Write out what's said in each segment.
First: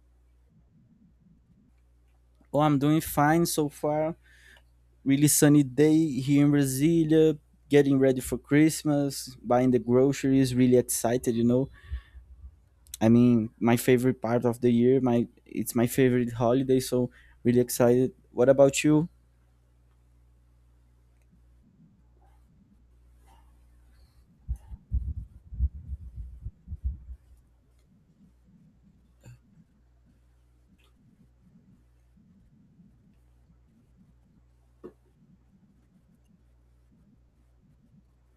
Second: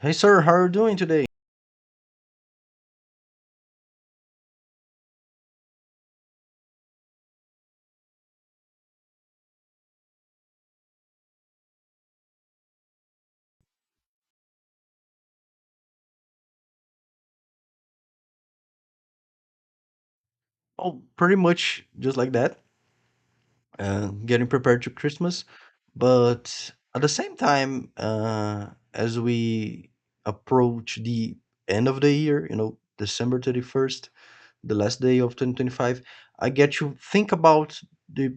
Hey, sir, how are you doing today? Oh, I'm doing fine so far. Really sunny day here in Brasilia. Getting ready for Christmas, buying the groceries. Really excited, you know. I mean, my favorite part of the year. My It's my favorite holiday, so really excited. What about you? Oh, pretty much just like that. Getting prepared to Christmas, but at the same time, as we approach the end of the year, December 31st, the last day of 2025, I get to think about the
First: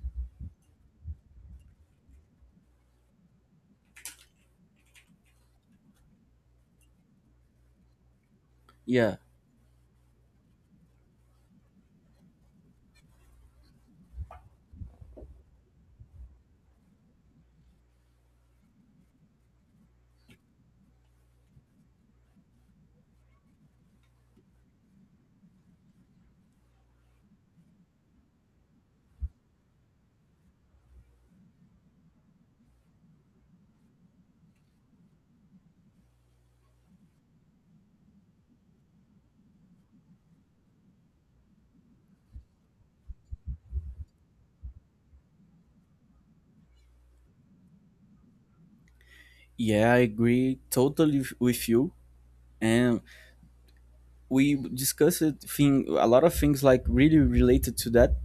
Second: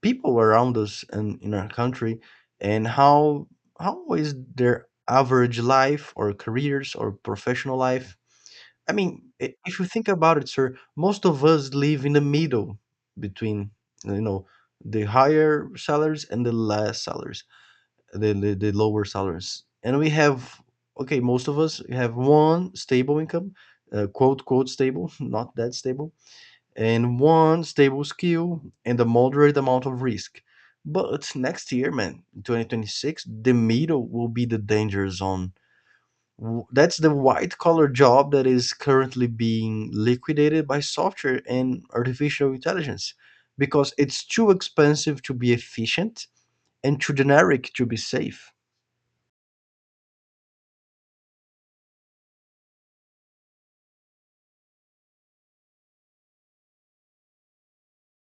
people around us and in our country, and how is their average life or careers or professional life. I mean, Yeah, if you think about it, sir, most of us live in the middle between, you know, the higher salaries and the less salaries, the lower salaries. And we have, okay, most of us have one stable income, quote, quote, stable, not that stable, and one stable skill and a moderate amount of risk. But next year, man, 2026, the middle will be the danger zone. That's the white collar job that is currently being liquidated by software and artificial intelligence, because it's too expensive to be efficient and too generic to be safe. yeah, I agree totally with you. And we discussed thing a lot of things like really related to that.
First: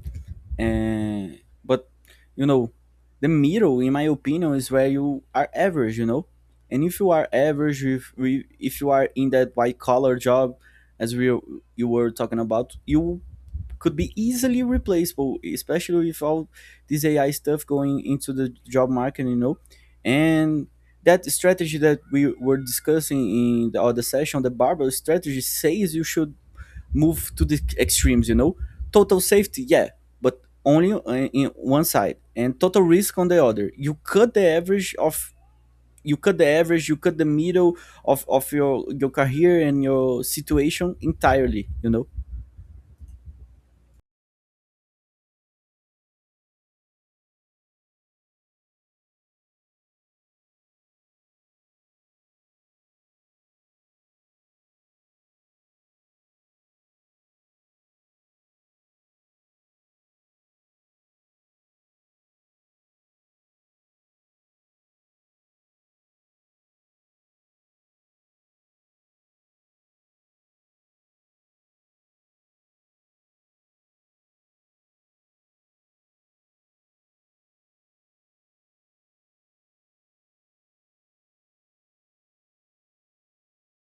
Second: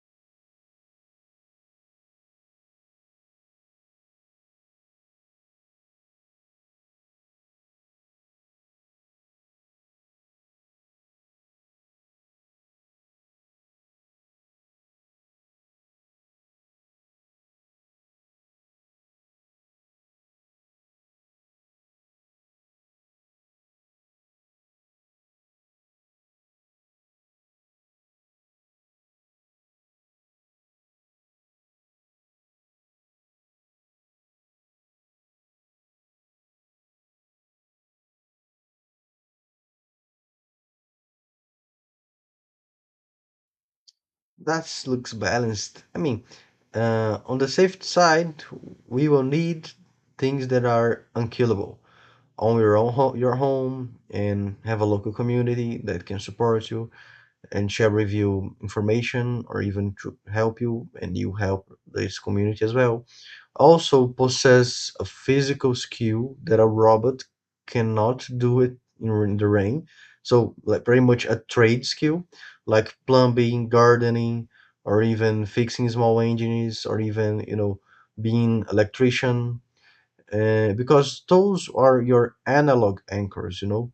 And but you know the middle, in my opinion, is where you are average, you know. And if you are average, if if you are in that white collar job, as we you were talking about, you could be easily replaceable, especially with all this ai stuff going into the job market, you know. And that strategy that we were discussing in the other session, the barbell strategy, says you should move to the extremes, you know? Total safety, yeah, but only in one side, and total risk on the other. You cut the average of you cut the average, you cut the middle of your career and your situation entirely, you know? That looks balanced. I mean, on the safe side, we will need things that are unkillable. Own your own ho- your home and have a local community that can support you and share with you information or even to help you and you help this community as well. Also possess a physical skill that a robot cannot do it in the rain. So like pretty much a trade skill like plumbing, gardening, or even fixing small engines or even, being electrician. Because those are your analog anchors.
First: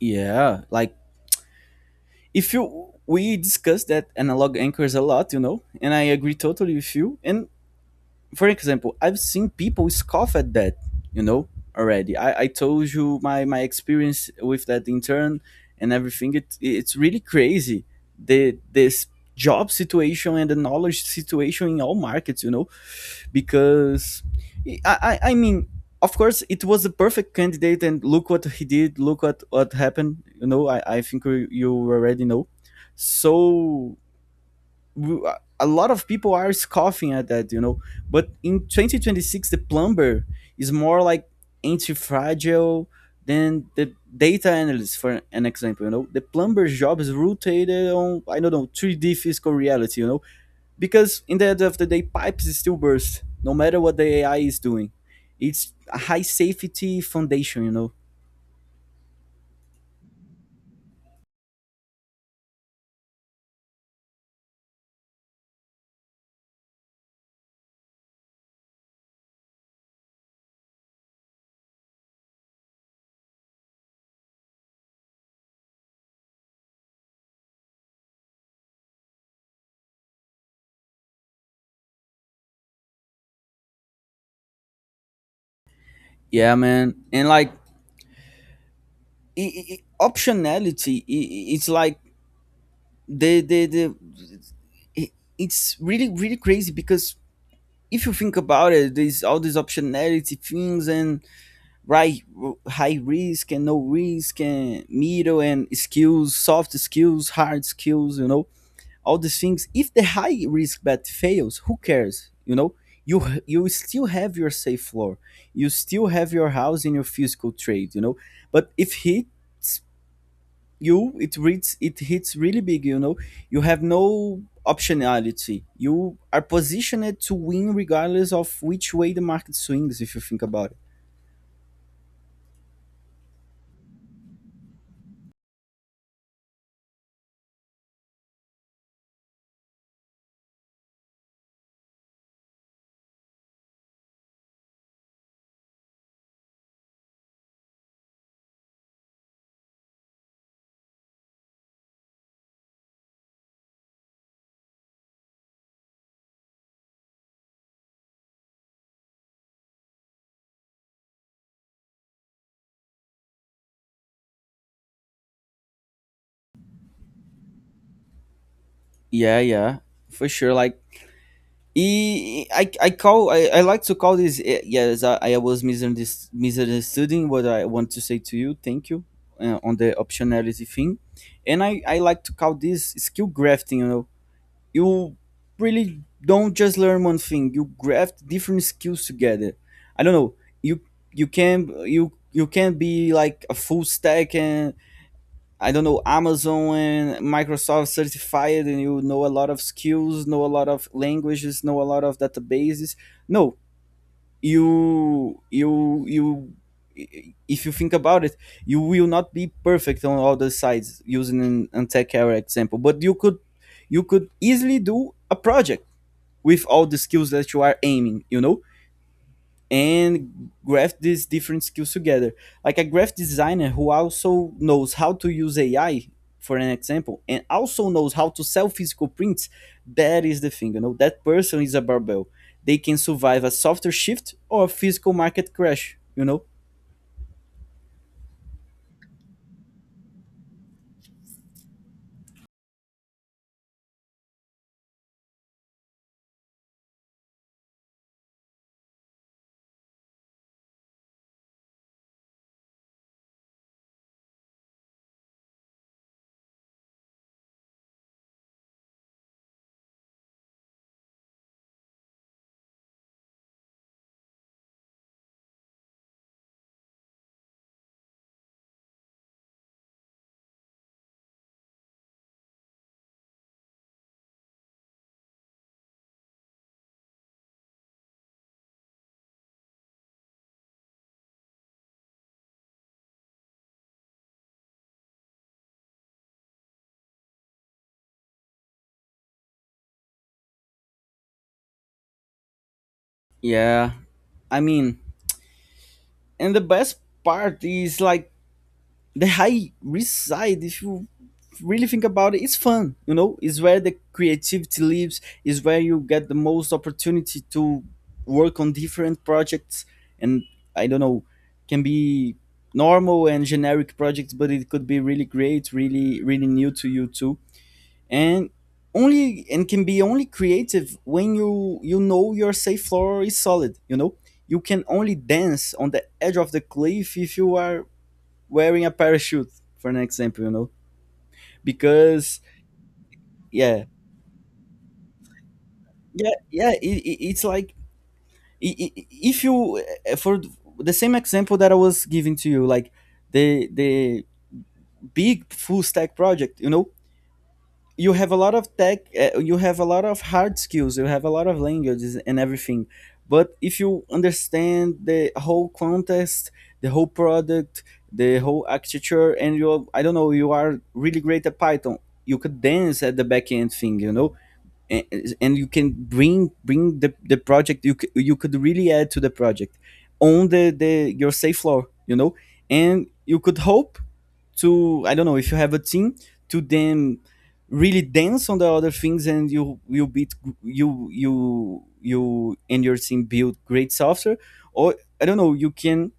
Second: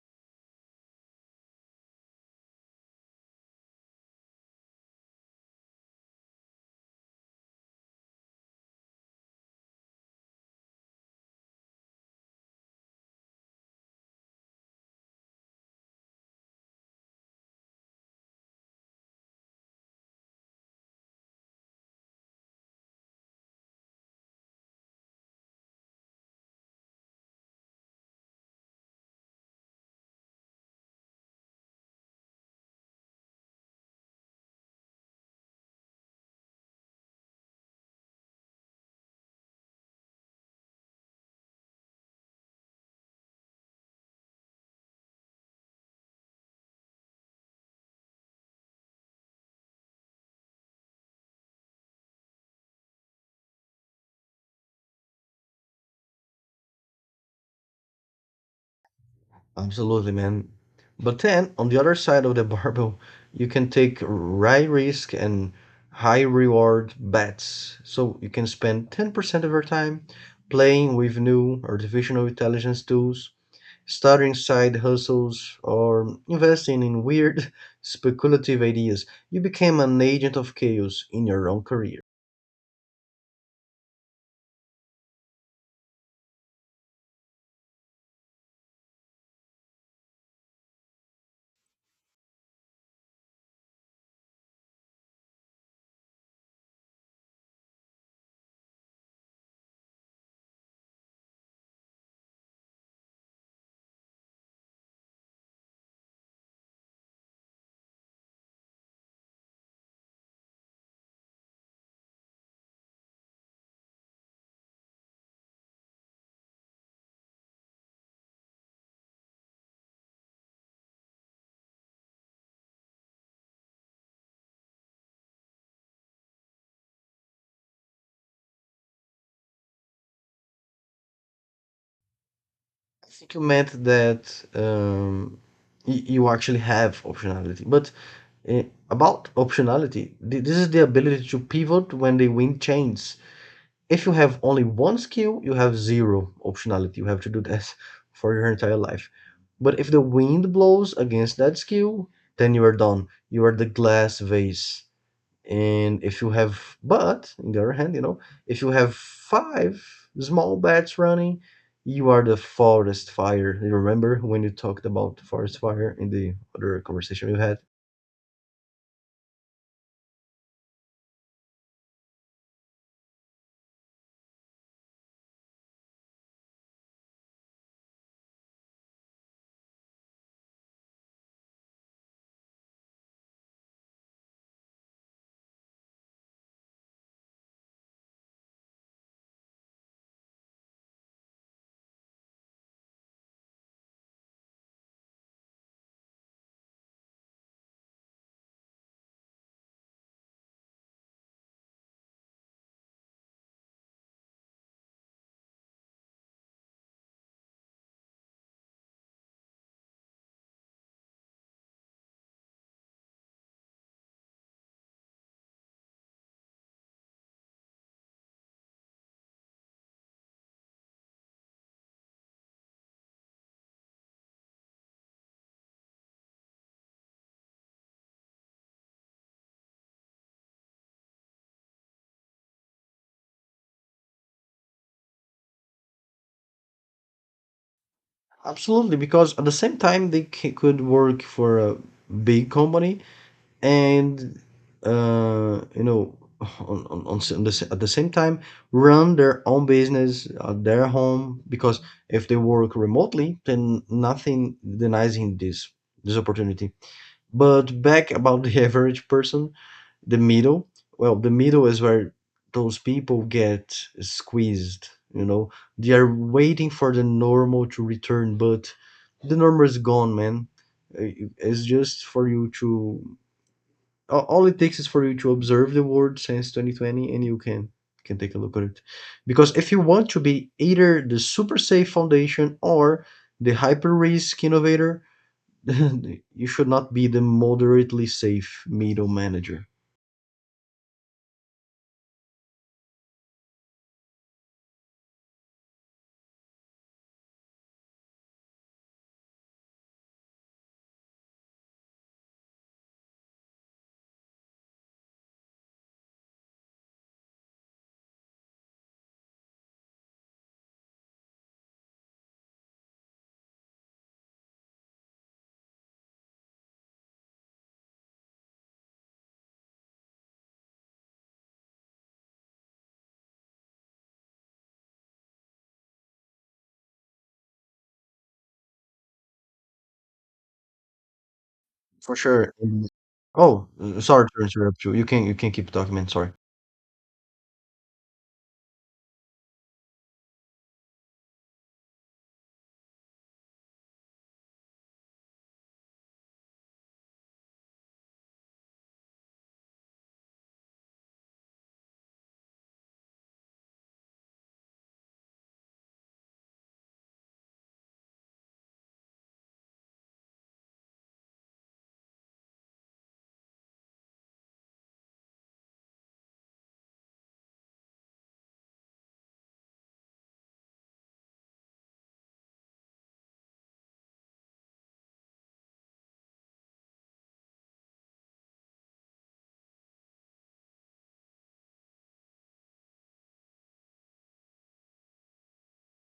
Yeah, like if you, we discussed that analog anchors a lot, you know, and I agree totally with you. And for example, I've seen people scoff at that, you know, already. I told you my, experience with that intern and everything. It's really crazy. The this job situation and the knowledge situation in all markets, you know, because I mean, of course, it was the perfect candidate, and look what he did, look what happened, you know. I think you already know. So w- a lot of people are scoffing at that, you know. But in 2026, the plumber is more like anti-fragile than the data analyst, for an example. You know, the plumber's job is rotated on, I don't know, 3D physical reality. You know, because in the end of the day, pipes still burst no matter what the AI is doing. It's a high safety foundation, you know. Absolutely, man. But then, on the other side of the barbell, you can take high risk and high reward bets. So you can spend 10% of your time playing with new artificial intelligence tools, starting side hustles, or investing in weird speculative ideas. You became an agent of chaos in your own career. Yeah, man, and like optionality, it's like the the the it, it's really really crazy because if you think about it, there's all these optionality things, and right, high risk and no risk and middle, and skills, soft skills, hard skills, you know, all these things. If the high risk bet fails, who cares, you know? You still have your safe floor, you still have your house in your physical trade, you know. But if he you it reads, it hits really big, you know, you have no optionality. You are positioned to win regardless of which way the market swings, if you think about it. I think you meant that um, you actually have optionality. But uh, about optionality, this is the ability to pivot when the wind changes. If you have only one skill, you have zero optionality. You have to do that for your entire life. But if the wind blows against that skill, then you are done. You are the glass vase. And if you have, but on the other hand, if you have five small bats running, you are the forest fire. You remember when you talked about forest fire in the other conversation you had? Yeah, yeah, for sure, like I like to call this, yes, I was misunderstanding what I want to say to you. Thank you. On the optionality thing, and I like to call this skill grafting, you know. You really don't just learn one thing, you graft different skills together. I don't know, you you can, you can be like a full stack, and, I don't know, amazon and microsoft certified, and, you know, a lot of skills, know a lot of languages, know a lot of databases. No, you, if you think about it, you will not be perfect on all the sides, using an tech era example, but you could, you could easily do a project with all the skills that you are aiming, you know, and graph these different skills together. Like a graphic designer who also knows how to use AI, for an example, and also knows how to sell physical prints, that is the thing, you know, that person is a barbell. They can survive a software shift or a physical market crash, you know? Absolutely, because at the same time, they could work for a big company and you know on, s- on the, s- at the same time run their own business at their home, because if they work remotely, then nothing denies him this opportunity. But back about the average person, the middle. Well, the middle is where those people get squeezed. They are waiting for the normal to return, but the normal is gone, man. It's just for you to all it takes is for you to observe the world since 2020, and you can take a look at it, because if you want to be either the super safe foundation or the hyper risk innovator you should not be the moderately safe middle manager. Yeah. I mean, and the best part is like the high risk side, if you really think about it, it's fun, you know. Is where the creativity lives, is where you get the most opportunity to work on different projects, and, I don't know, can be normal and generic projects, but it could be really great, really really new to you too. And only, and can be only creative when you know your safe floor is solid, you know. You can only dance on the edge of the cliff if you are wearing a parachute, for an example, you know, For because sure. Oh, yeah, sorry to interrupt you, you can keep talking, man. yeah, Sorry. yeah, it's like if you, for the same example that I was giving to you, like the big full stack project, you know, you have a lot of tech, you have a lot of hard skills, you have a lot of languages and everything. But if you understand the whole contest, the whole product, the whole architecture, and you, I don't know, you are really great at python, you could dance at the back end thing, you know. And, and you can bring the project, you could really add to the project on the your safe floor, you know. And you could hope to, I don't know, if you have a team, to then really dance on the other things, and you and your team build great software. Or, I don't know, you can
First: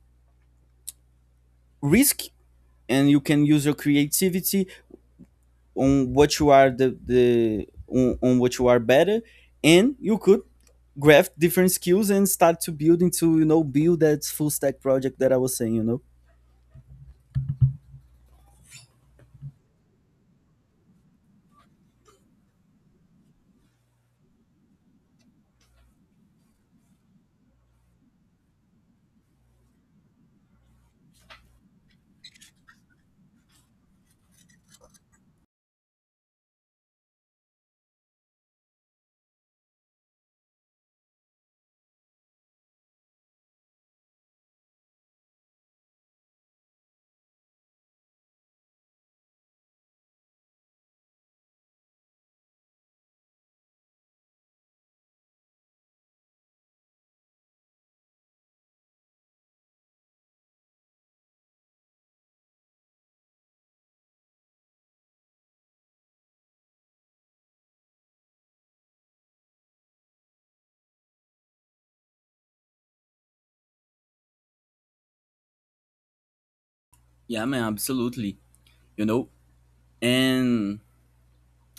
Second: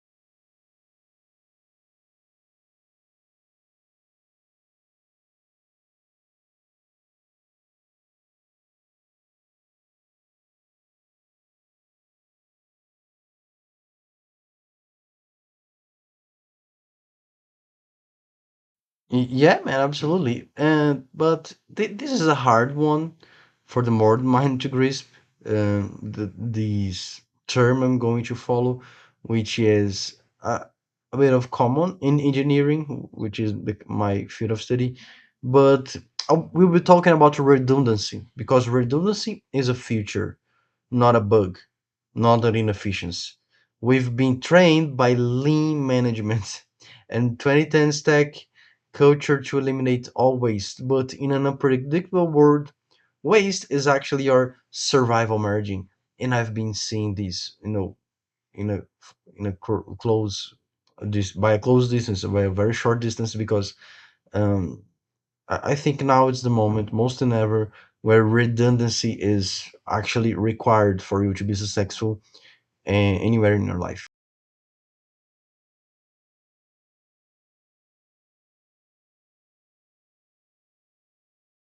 risk, and you can use your creativity on what you are on what you are better. And you could graft different skills and start to build into, you know, build that full stack project that I was saying, you know. Yeah, man, absolutely. And but this is a hard one for the modern mind to grasp. The This term I'm going to follow, which is a, a bit of common in engineering, which is my field of study. But we'll be talking about redundancy, because redundancy is a feature, not a bug, not an inefficiency. We've been trained by lean management and 2010 stack culture to eliminate all waste, but in an unpredictable world, waste is actually our survival margin. And I've been seeing this, in a close this by a close distance, by a very short distance, because um, I think now it's the moment, most than ever, where redundancy is actually required for you to be successful uh, anywhere in your life. Yeah, man, absolutely. You know, and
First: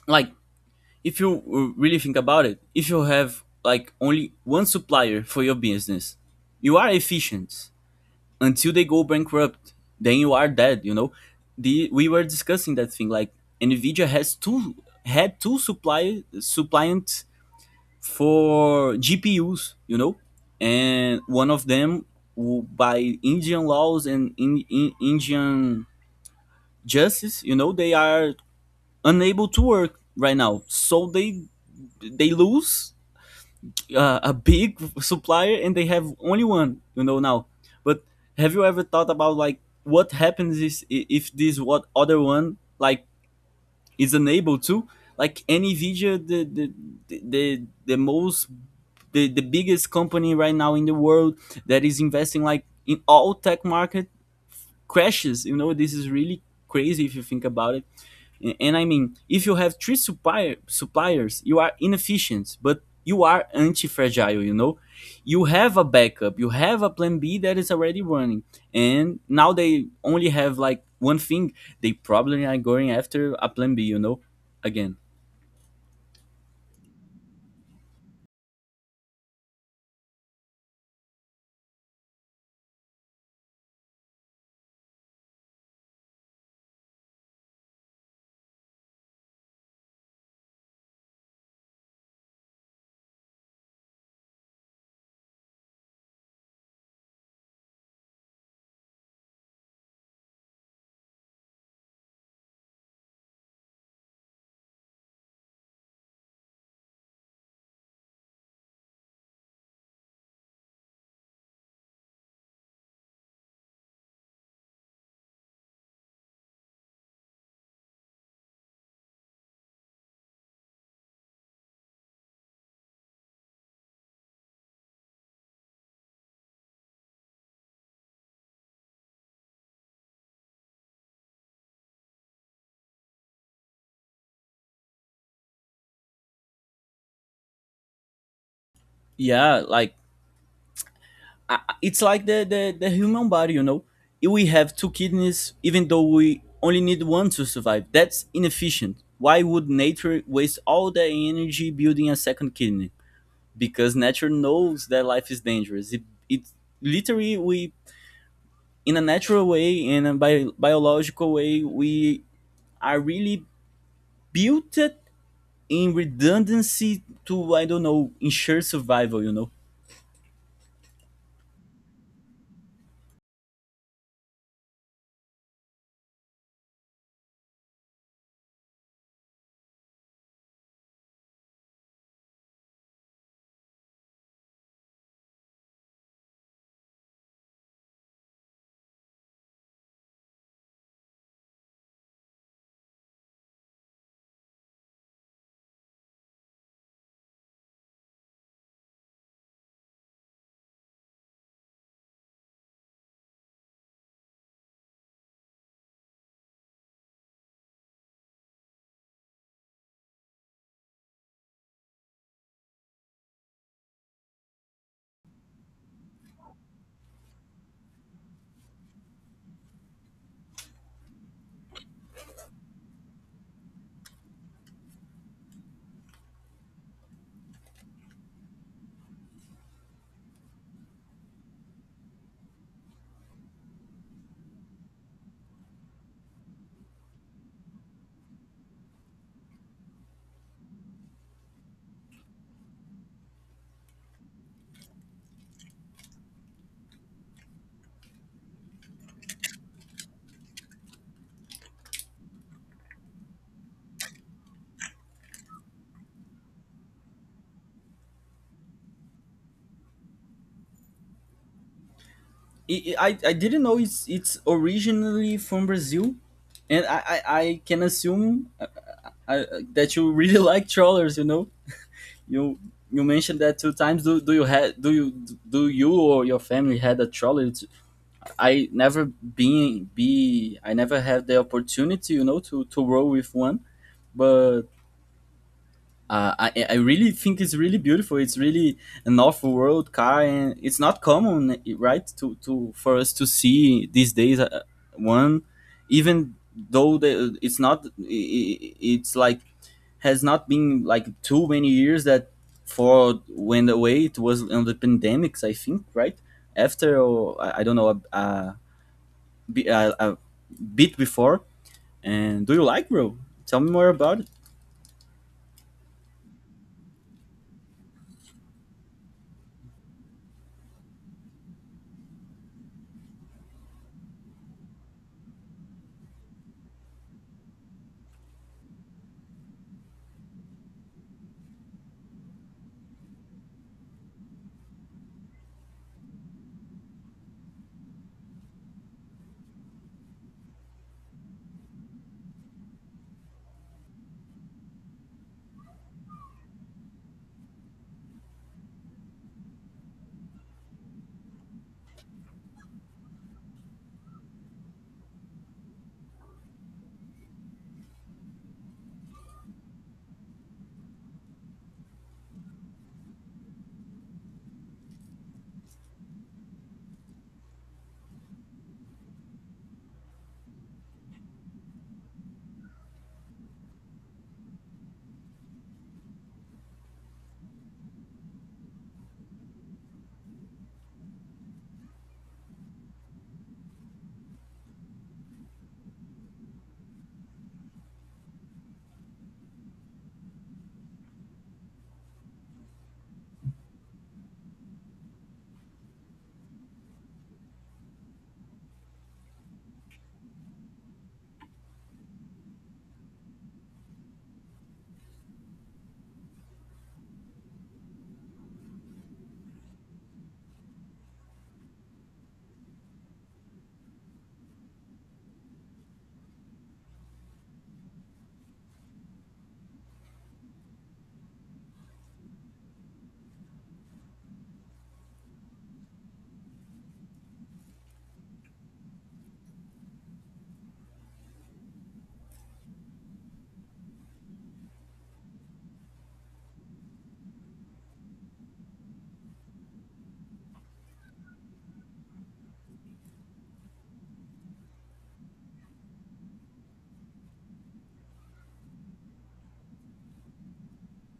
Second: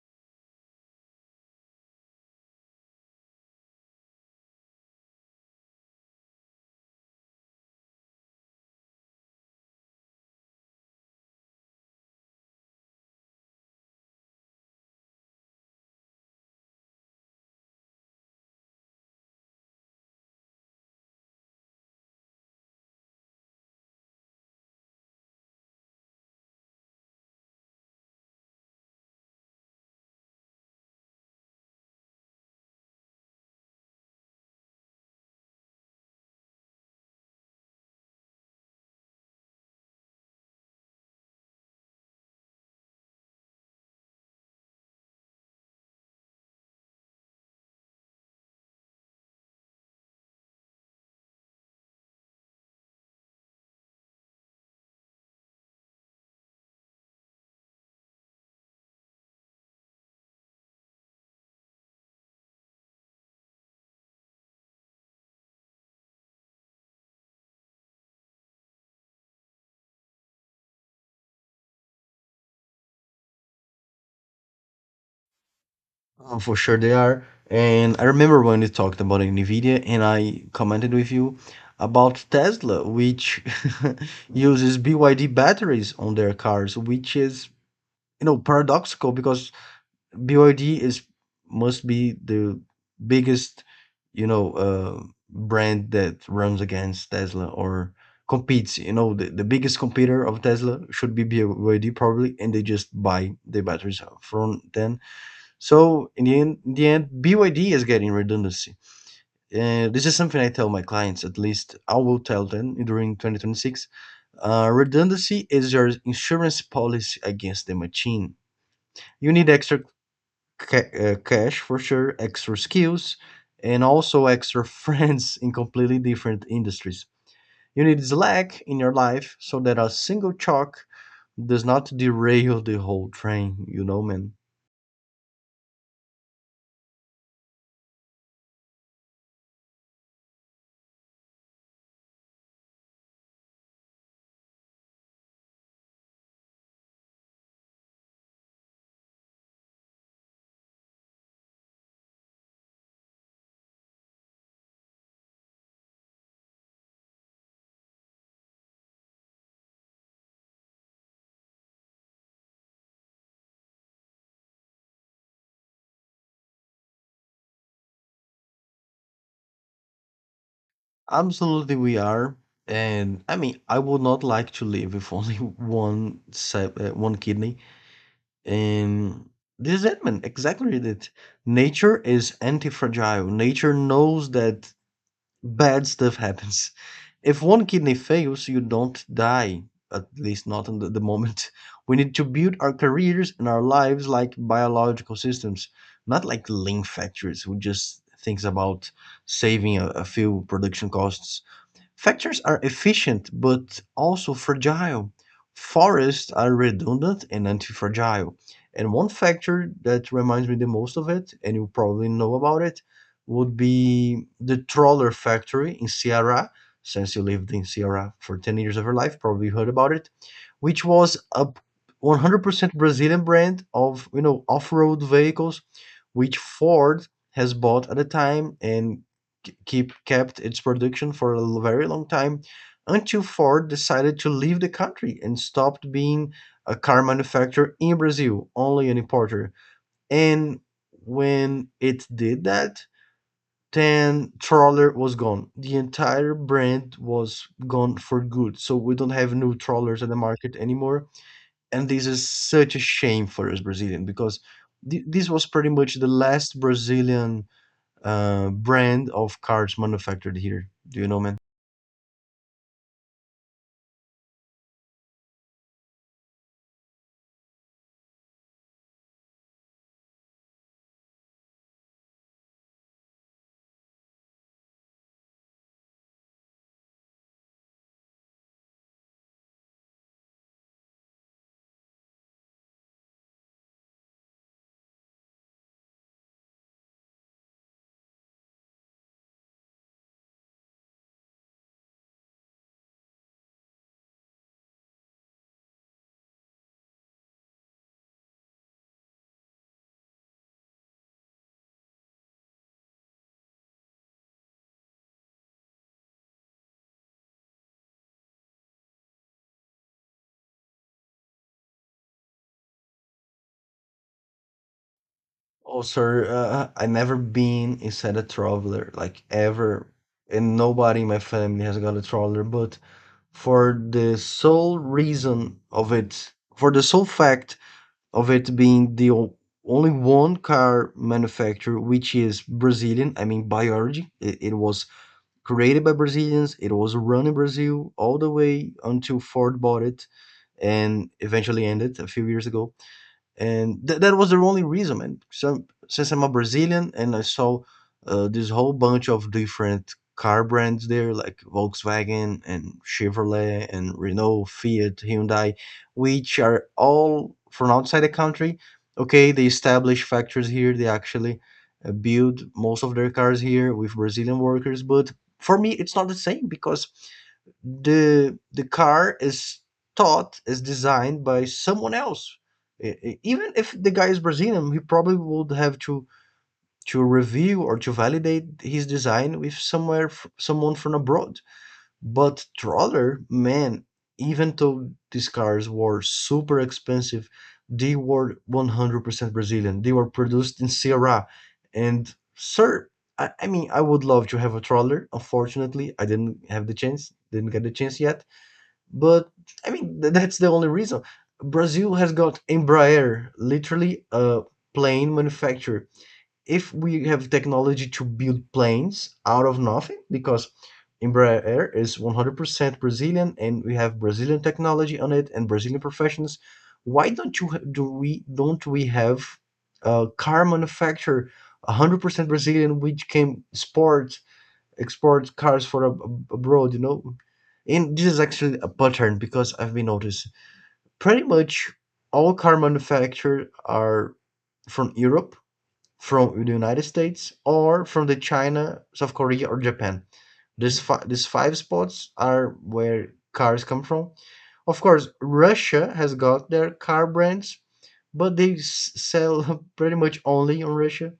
like, if you, really think about it, if you have like only one supplier for your business, you are efficient until they go bankrupt. Then you are dead. You know, the we were discussing that thing. Like Nvidia has two supply suppliants for GPUs. You know, and one of them, by Indian laws and Indian justice, you know, they are unable to work right now. So they lose a big supplier, and they have only one, you know, now. But have you ever thought about like what happens is, if this, what other one like, is unable to, like nvidia, the, the, the most, the biggest company right now in the world, that is investing like in all tech market crashes, you know, this is really crazy if you think about it. And, and i mean, if you have three suppliers, you are inefficient but you are anti-fragile, you know. You have a backup, you have a plan b that is already running. And now they only have like one thing, they probably are going after a plan b, you know, again. For sure they are. And I remember when we talked about NVIDIA and I commented with you about Tesla, which uses BYD batteries on their cars, which is, paradoxical, because BYD is must be the biggest, you know, uh, brand that runs against Tesla or competes. The biggest competitor of Tesla should be BYD, probably, and they just buy the batteries from them. So in the end, BYD is getting redundancy. And this is something I tell my clients. At least I will tell them during 2026. Redundancy is your insurance policy against the machine. You need extra cash for sure, extra skills, and also extra friends in completely different industries. You need slack in your life so that a single chalk does not derail the whole train, man. Yeah, like, it's like the human body, you know. We have two kidneys, even though we only need one to survive. That's inefficient. Why would nature waste all the energy building a second kidney? Because nature knows that life is dangerous. It Literally, we, in a natural way, in a biological way, we are really built in redundancy to, I don't know, ensure survival, you know. Absolutely, we are. And I mean, I would not like to live with only one kidney. And this is it, man. Exactly it. Nature is anti-fragile. Nature knows that bad stuff happens. If one kidney fails, you don't die, at least not in the moment. We need to build our careers and our lives like biological systems, not like lean factories who just thinks about saving a few production costs. Factors are efficient but also fragile. Forests are redundant and anti-fragile. And one factor that reminds me the most of it, and you probably know about it, would be the Trawler Factory in Ceará. Since you lived in Ceará for 10 years of your life, probably heard about it, which was a 100% Brazilian brand of, off-road vehicles, which Ford has bought at the time and keep kept its production for a very long time, until Ford decided to leave the country and stopped being a car manufacturer in Brazil, only an importer. And when it did that, then trawler was gone. The entire brand was gone for good. So we don't have new trawlers in the market anymore. And this is such a shame for us Brazilian, because this was pretty much the last Brazilian brand of cars manufactured here. Do you know, man? I didn't know it's originally from Brazil, and I can assume uh, uh, that you really like trawlers. You know, you mentioned that two times. Do you had, do you or your family had a trawler? I never been be I never had the opportunity, you know, to row with one. But I really think it's really beautiful. It's really an off-world car, and it's not common, right, to for us to see these days, one, even though it's not, it's like has not been like too many years that Ford went away. It was on the pandemics, I think, right after, or I don't know, a bit before. And do you like, bro? Tell me more about it. Oh, sir, I never been inside a traveler, like ever, and nobody in my family has got a traveler. But for the sole reason of it, for the sole fact of it being the only one car manufacturer which is Brazilian, I mean, by origin, it was created by Brazilians, it was run in Brazil all the way until Ford bought it and eventually ended a few years ago. And that was the only reason, man. So since I'm a Brazilian, and I saw this whole bunch of different car brands there, like Volkswagen and Chevrolet and Renault, Fiat, Hyundai, which are all from outside the country. Okay, they establish factories here, they actually build most of their cars here with Brazilian workers. But for me it's not the same, because the car is thought, is designed by someone else. Even if the guy is Brazilian, he probably would have to review or to validate his design with someone from abroad. But troller, man, even though these cars were super expensive, they were 100% Brazilian, they were produced in Ceará. And sir, I mean, I would love to have a troller. Unfortunately, I didn't have the chance, didn't get the chance yet. But I mean, that's the only reason. Brazil has got Embraer, literally a plane manufacturer. If we have technology to build planes out of nothing, because Embraer is 100% Brazilian, and we have Brazilian technology on it and Brazilian professionals, why don't you ha- do we don't we have a car manufacturer 100% Brazilian which can sport export cars for abroad? And this is actually a pattern, because I've been noticed pretty much all car manufacturers are from Europe, from the United States, or from the China, South Korea, or Japan. These five spots are where cars come from. Of course, Russia has got their car brands, but they sell pretty much only on Russia.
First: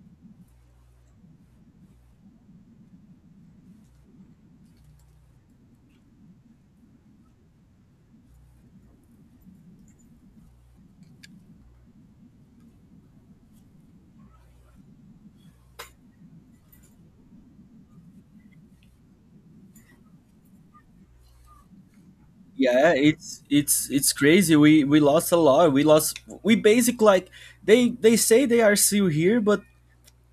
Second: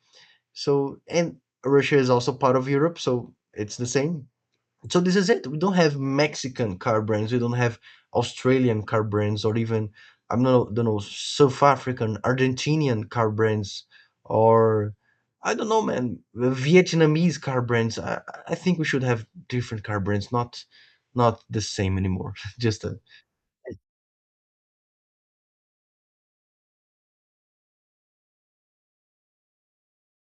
So and Russia is also part of Europe, so it's the same. So this is it. We don't have Mexican car brands. We don't have Australian car brands, or even I do not know, don't know, South African, Argentinian car brands, or I don't know, man, Vietnamese car brands. I think we should have different car brands, not the same anymore. Just Yeah, a. it's Eh. it's it's crazy. We lost a lot. We lost. We basically like they say they are still here, but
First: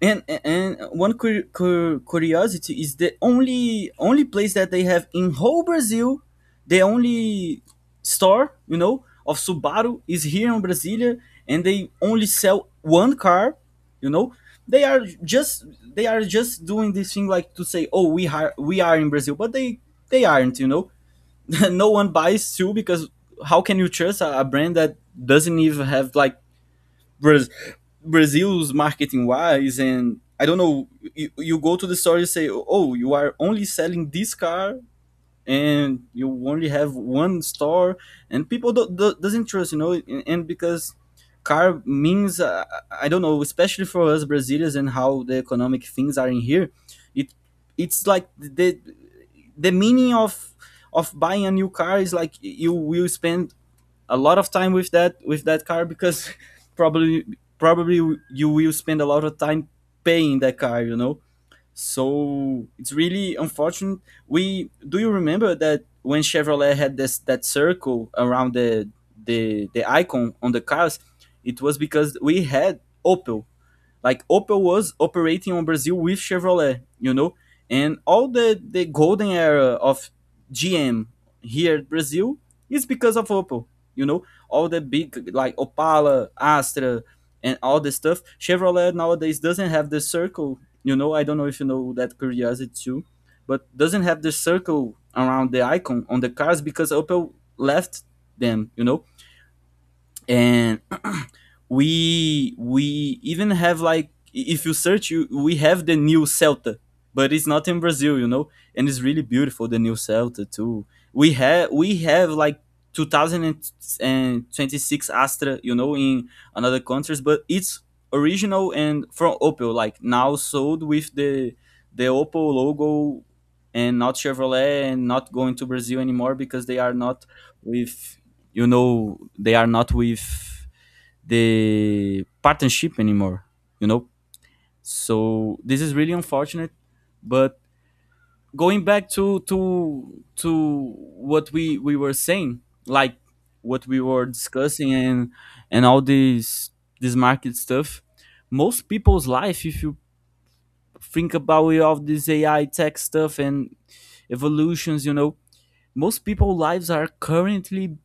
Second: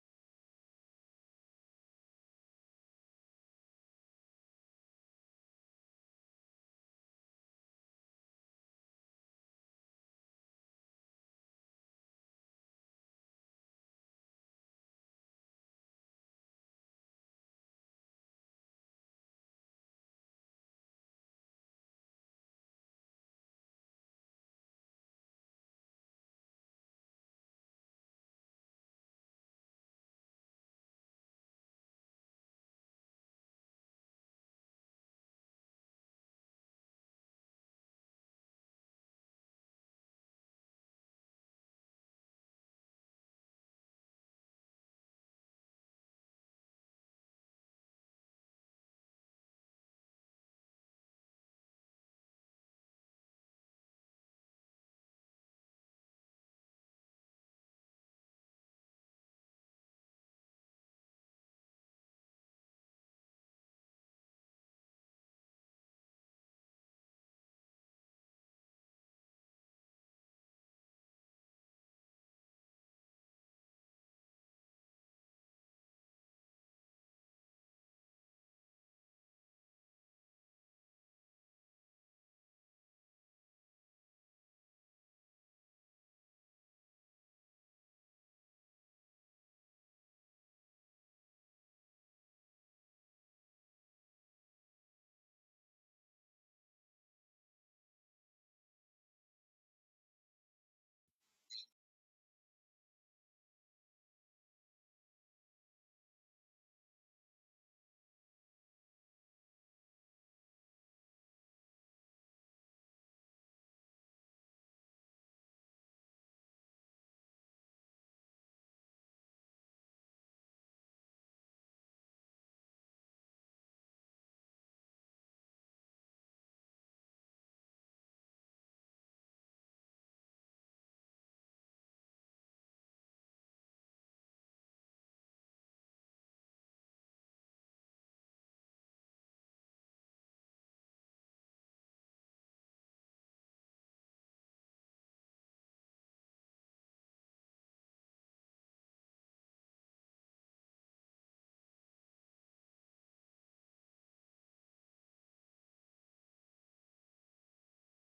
and one curiosity is the only place that they have in whole Brazil, the only store, you know, of Subaru, is here in Brasilia, and they only sell one car. You know, they are just, they are just doing this thing like to say, oh, we are, we are in Brazil, but they aren't. You know, no one buys too because how can you trust a brand that doesn't even have like Braz- Brazil's marketing wise. And I don't know, you go to the store, you say, oh, you are only selling this car and you only have one store and people don't, do doesn't trust, you know. And because car means I don't know, especially for us brazilians and how the economic things are in here, it it's like the meaning of buying a new car is like you will spend a lot of time with that car because probably probably you will spend a lot of time paying that car, you know. So it's really unfortunate. We Do you remember that when Chevrolet had this that circle around the the icon on the cars? It was because we had Opel. Like Opel was operating on Brazil with Chevrolet, you know, and all the golden era of GM here in Brazil is because of Opel, you know, all the big like Opala, Astra, and all this stuff. Chevrolet nowadays doesn't have the circle, you know. I don't know if you know that curiosity too, but doesn't have the circle around the icon on the cars because Opel left them, you know. And we even have like if you search you we have the new Celta, but it's not in Brazil, you know, and it's really beautiful the new Celta too. We have like 2026 Astra, you know, in another countries, but it's original and from Opel, like now sold with the Opel logo and not Chevrolet, and not going to Brazil anymore because they are not with, you know, they are not with the partnership anymore, you know. So this is really unfortunate. But going back to to what we were saying, like what we were discussing, and all this this market stuff, most people's life, if you think about it, all this ai tech stuff and evolutions, you know, most people's lives are currently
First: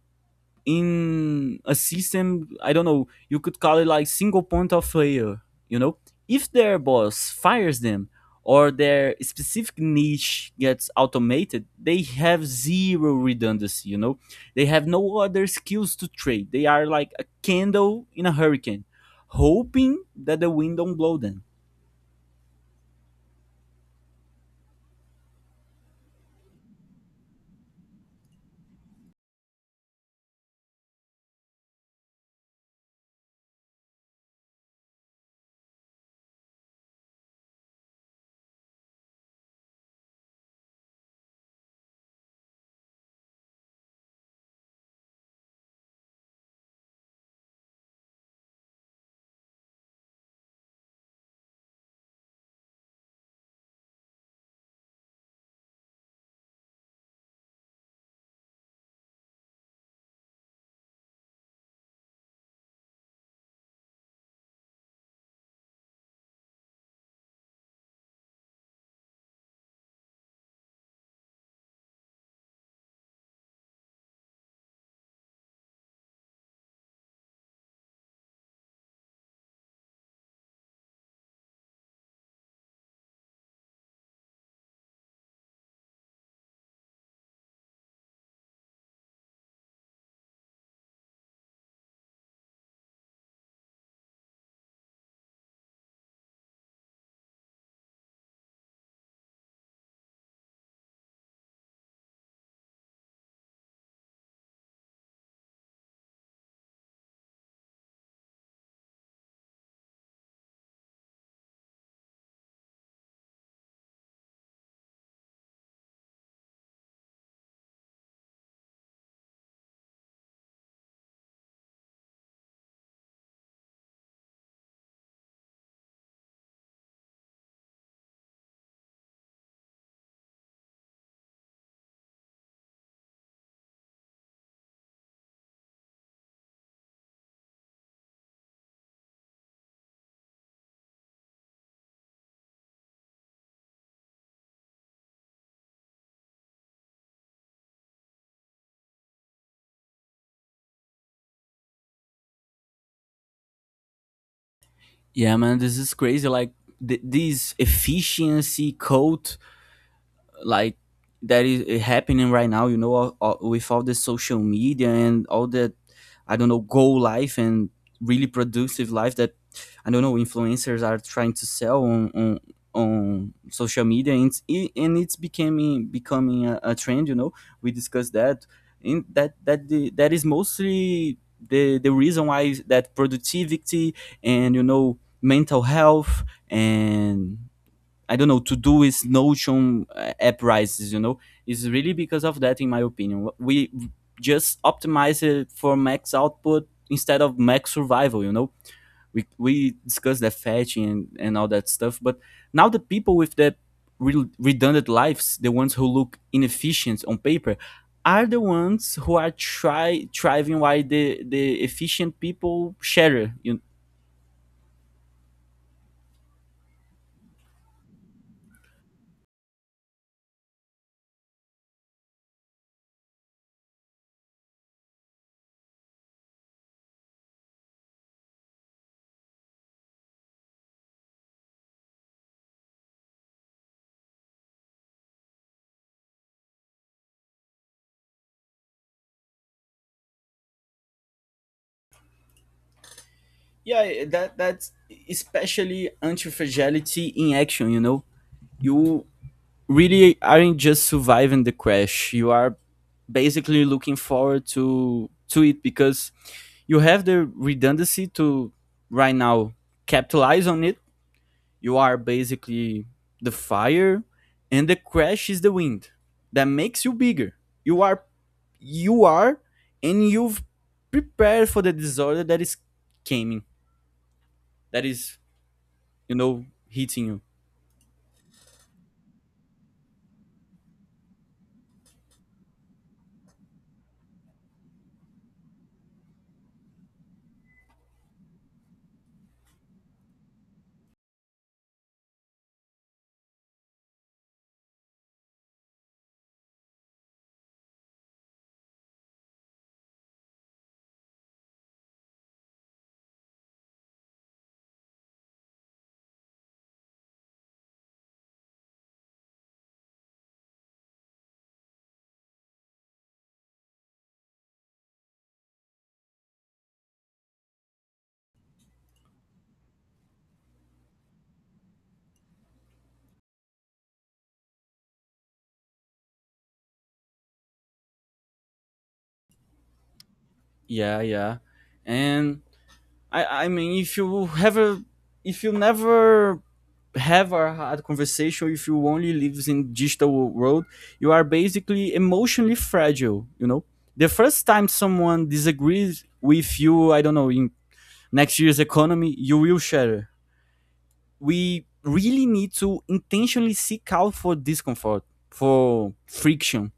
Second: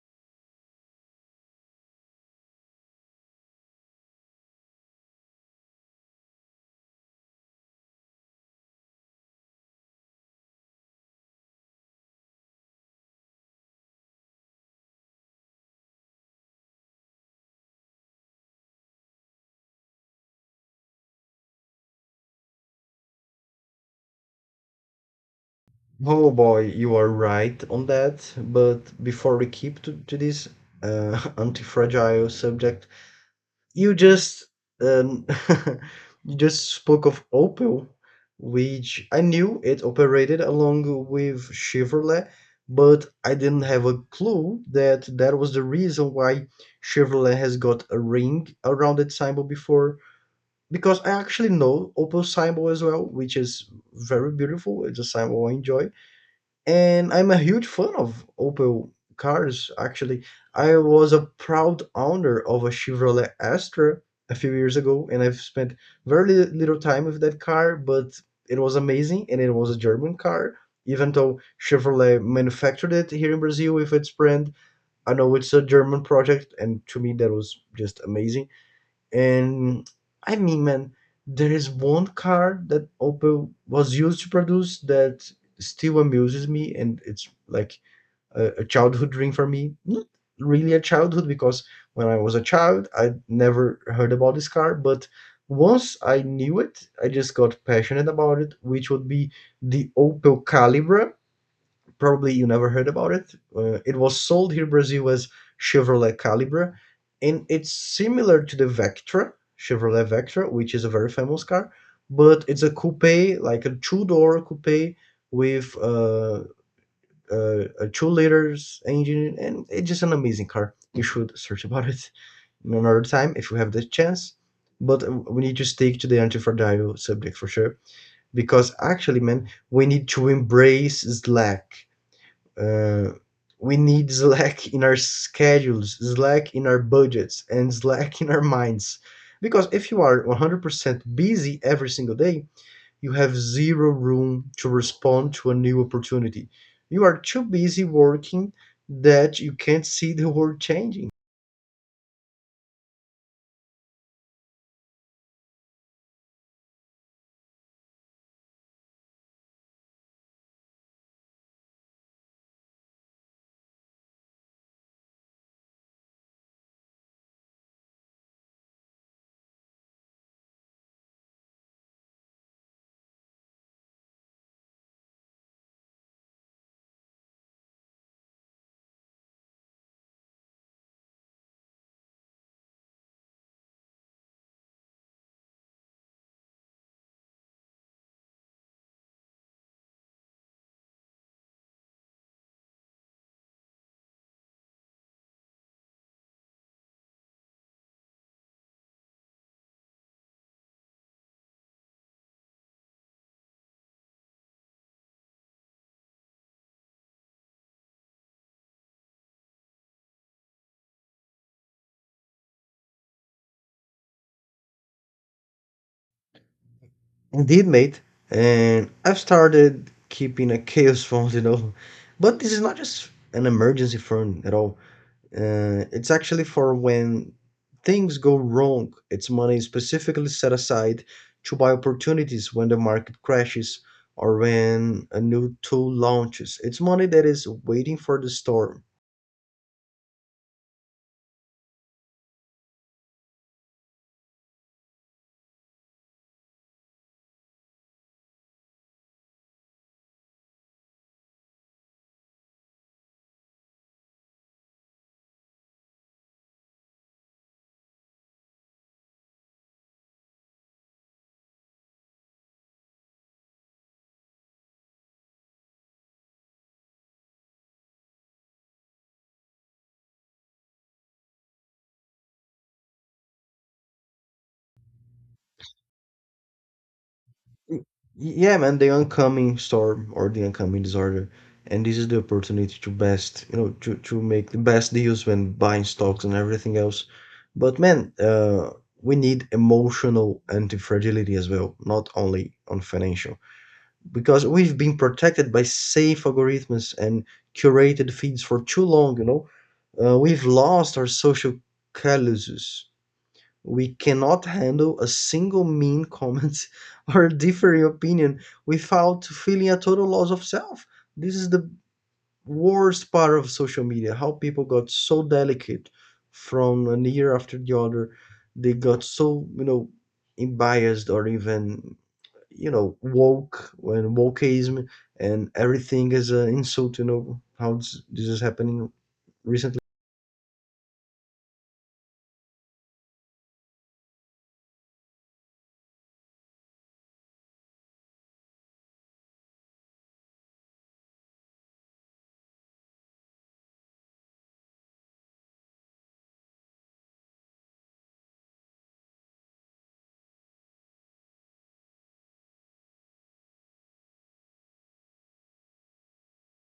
in a system, I don't know, you could call it like single point of failure, you know. If their boss fires them or their specific niche gets automated, they have zero redundancy, you know. They have no other skills to trade. They are like a candle in a hurricane hoping that the wind don't blow them. Oh boy, you are right on that. But before we keep to this anti-fragile subject, you just um, you just spoke of Opel, which I knew it operated along with Chevrolet, but I didn't have a clue that that was the reason why Chevrolet has got a ring around its symbol before. Because I actually know Opel symbol as well, which is very beautiful. It's a symbol I enjoy, and I'm a huge fan of Opel cars. Actually, I was a proud owner of a Chevrolet Astra a few years ago, and I've spent very little time with that car, but it was amazing, and it was a German car. Even though Chevrolet manufactured it here in Brazil with its brand, I know it's a German project, and to me that was just amazing. And I mean, man, there is one car that Opel was used to produce that still amuses me, and it's like a childhood dream for me. Not really a childhood, because when I was a child, I never heard about this car, but once I knew it, I just got passionate about it, which would be the Opel Calibra. Probably you never heard about it. It was sold here in Brazil as Chevrolet Calibre, and it's similar to the Vectra, Chevrolet Vectra, which is a very famous car, but it's a coupe, like a two-door coupe with a 2 liter engine, and it's just an amazing car. You should search about it another time if you have the chance. But we need to stick to the anti-fragile subject for sure, because actually, man, we need to embrace slack. uh, we need slack in our schedules, slack in our budgets, and slack in our minds. Because if you are 100% busy every single day, you have zero room to respond to a new opportunity. You are too busy working that you can't see the world changing. Yeah, man, this is crazy. Like this efficiency code, like that is happening right now, you know, with all the social media and all that, I don't know, goal life and really productive life that, I don't know, influencers are trying to sell on on social media. And and it's becoming a trend, you know. We discussed that in that the, that is mostly the reason why that productivity and you know mental health and I don't know, To do Todoist, Notion, app rises, you know, is really because of that, in my opinion. We just optimize it for max output instead of max survival, you know. We discussed the fetching and all that stuff, but now the people with the redundant lives, the ones who look inefficient on paper, are the ones who are try thriving while the efficient people shatter, you. Indeed, mate. And I've started keeping a chaos phone, you know. But this is not just an emergency phone at all. It's actually for when things go wrong. It's money specifically set aside to buy opportunities when the market crashes or when a new tool launches. It's money that is waiting for the storm. Yeah, eh, that that's especially anti-fragility in action, you know. You really aren't just surviving the crash. You are basically looking forward to it because you have the redundancy to right now capitalize on it. You are basically the fire and the crash is the wind that makes you bigger. You are you are and you've prepared for the disorder that is coming. That is, you know, hitting you. Y- Yeah, man, the oncoming storm or the oncoming disorder. And this is the opportunity to best, you know, to make the best deals when buying stocks and everything else. But man, we need emotional anti-fragility as well, not only on financial. Because we've been protected by safe algorithms and curated feeds for too long, you know. We've lost our social calluses. We cannot handle a single mean comment or differing opinion without feeling a total loss of self. This is the worst part of social media, how people got so delicate from an year after the other. They got so, you know, biased or even, you know, woke, and wokeism and everything as an insult. You know how this is happening recently. Yeah, yeah. And I mean, if you have if you never have a hard conversation, if you only live in digital world, you are basically emotionally fragile. You know, the first time someone disagrees with you, I don't know, in next year's economy, you will shatter. We really need to intentionally seek out for discomfort, for friction,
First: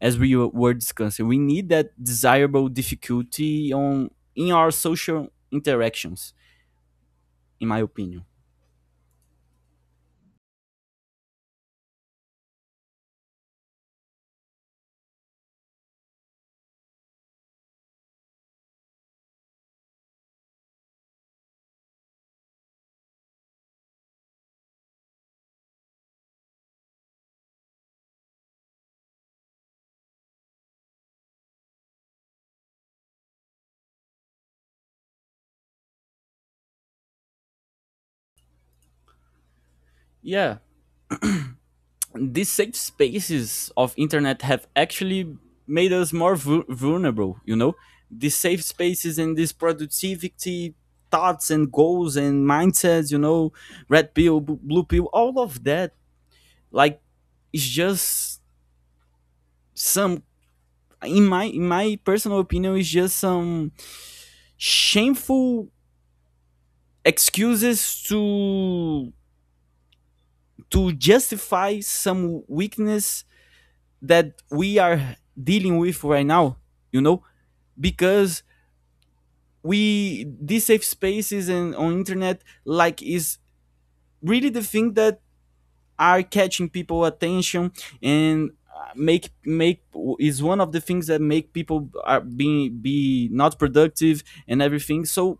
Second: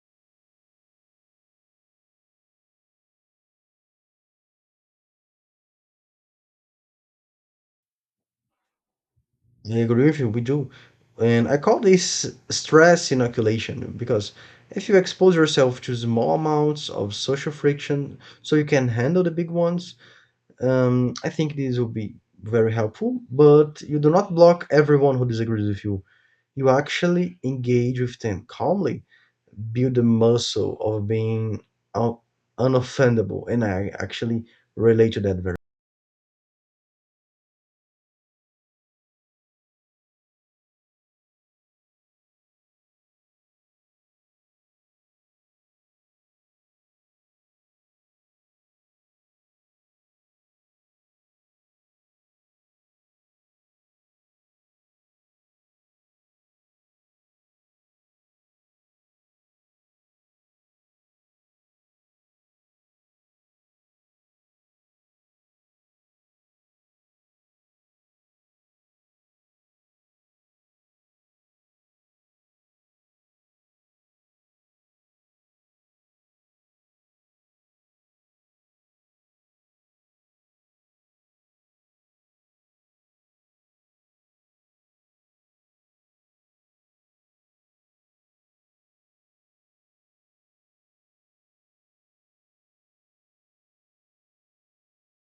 as we were discussing. We need that desirable difficulty on in our social interactions, in my opinion. I agree with you, we do. And I call this stress inoculation, because if you expose yourself to small amounts of social friction, so you can handle the big ones. I think this will be very helpful, but you do not block everyone who disagrees with you. You actually engage with them calmly, build the muscle of being un- unoffendable, and I actually relate to that very. Yeah, these safe spaces of internet have actually made us more vulnerable. You know, these safe spaces and this productivity thoughts and goals and mindsets. You know, red pill, blue pill, all of that. Like, it's just some, in my personal opinion, it's just some shameful excuses to justify some weakness that we are dealing with right now, you know. Because we, these safe spaces and on internet, like, is really the thing that are catching people attention. And make make is one of the things that make people are being be not productive and everything. So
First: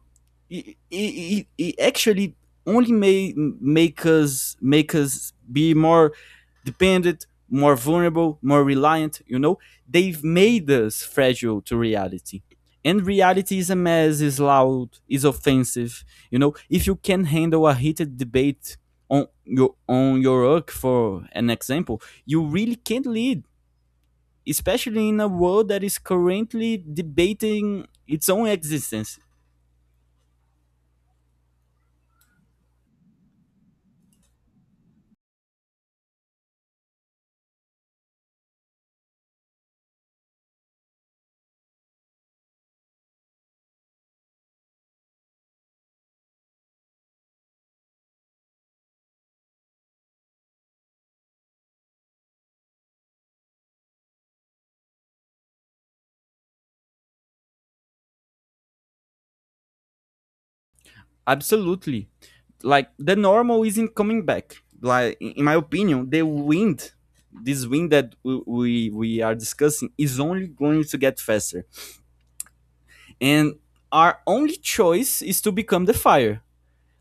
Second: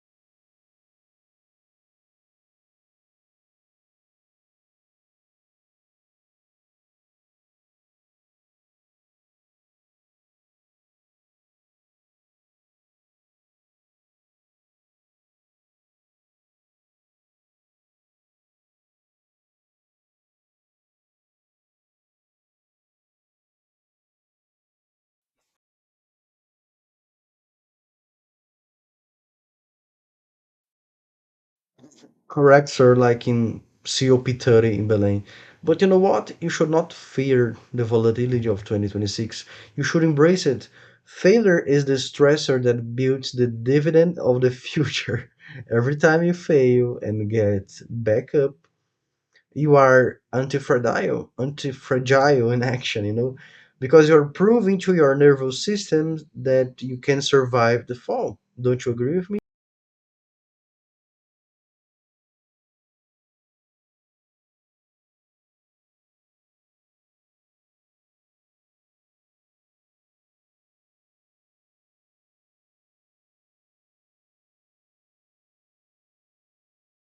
it actually only may make us be more dependent, more vulnerable, more reliant, you know. They've made us fragile to reality, and reality is a mess, is loud, is offensive, you know. If you can handle a heated debate on your work for an example, you really can't lead, especially in a world that is currently debating its own existence. Correct, sir, like in COP30 in Belém. But you know what, you should not fear the volatility of 2026, you should embrace it. Failure is the stressor that builds the dividend of the future. Every time you fail and get back up, you are anti fragile in action, you know, because you're proving to your nervous system that you can survive the fall. Don't you agree with me? Absolutely. Like the normal isn't coming back. Like in my opinion, the wind, this wind that we are discussing is only going to get faster, and our only choice is to become the fire.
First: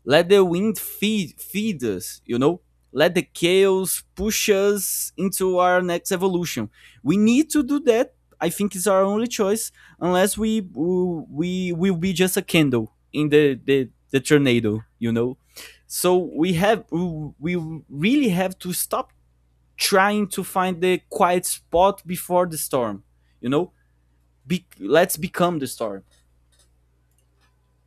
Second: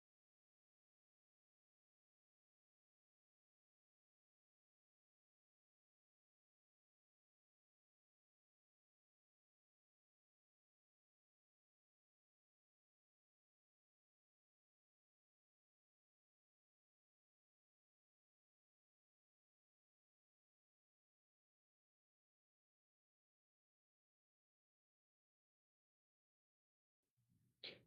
Let the wind feed us, you know? Let the chaos push us into our next evolution. We need to do that. I think it's our only choice, unless we will be just a candle in the, the tornado, you know? So we have, we really have to stop trying to find the quiet spot before the storm, you know? Be, let's become the storm.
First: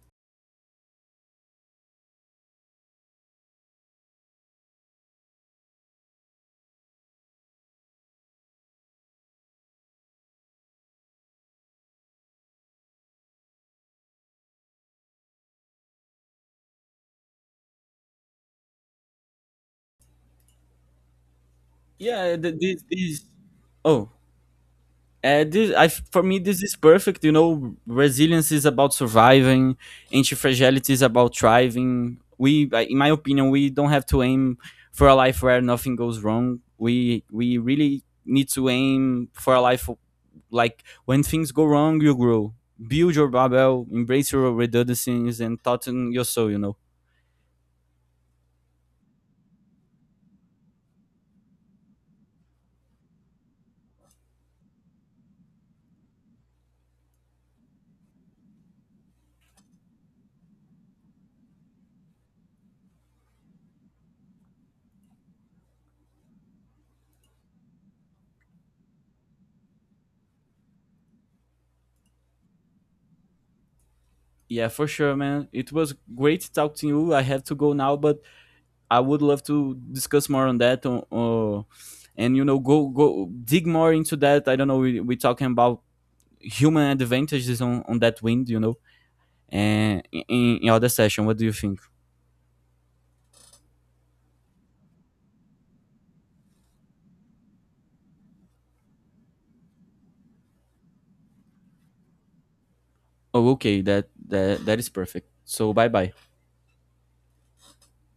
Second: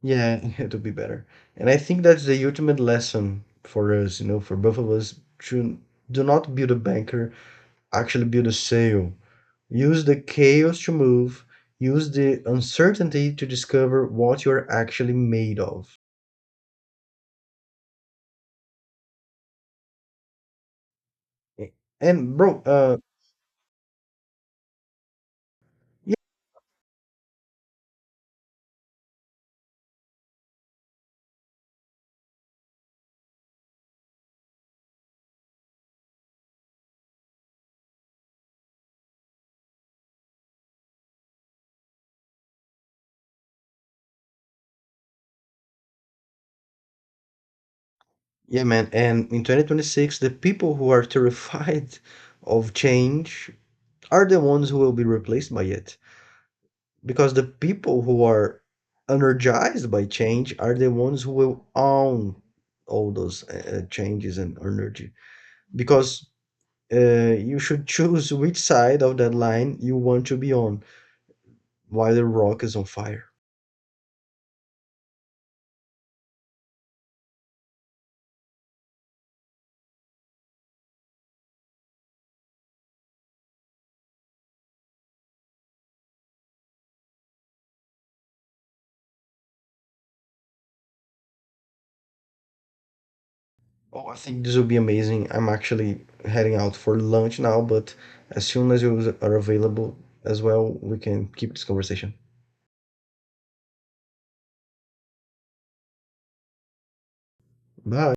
Yeah, it'll be better. And I think that's the ultimate lesson for us, you know, for both of us, to do not build a banker, actually build a sail. Use the chaos to move, use the uncertainty to discover what you're actually made of. And Yeah, the, bro, this, uh, this. Oh, uh, this, I, for me, this is perfect. You know, resilience is about surviving. Anti-fragility is about thriving. I- in my opinion, we don't have to aim for a life where nothing goes wrong. We really need to aim for a life like when things go wrong, you grow. Build your barbell, embrace your redundancies, and thoughten your soul. You know. Yeah, man. And in 2026, the people who are terrified of change are the ones who will be replaced by it. Because the people who are energized by change are the ones who will own all those changes and energy. Because you should choose which side of that line you want to be on while the rock is on fire. Yeah, for sure, man. It was great talking to you. I have to go now, but I would love to discuss more on that. And you know, go dig more into that. I don't know. We talking about human advantages on that wind, you know. And in other session, what do you think? Oh, I think this will be amazing. I'm actually heading out for lunch now, but as soon as you are available as well, we can keep this conversation. Oh, okay, that that is perfect. So bye bye. Bye.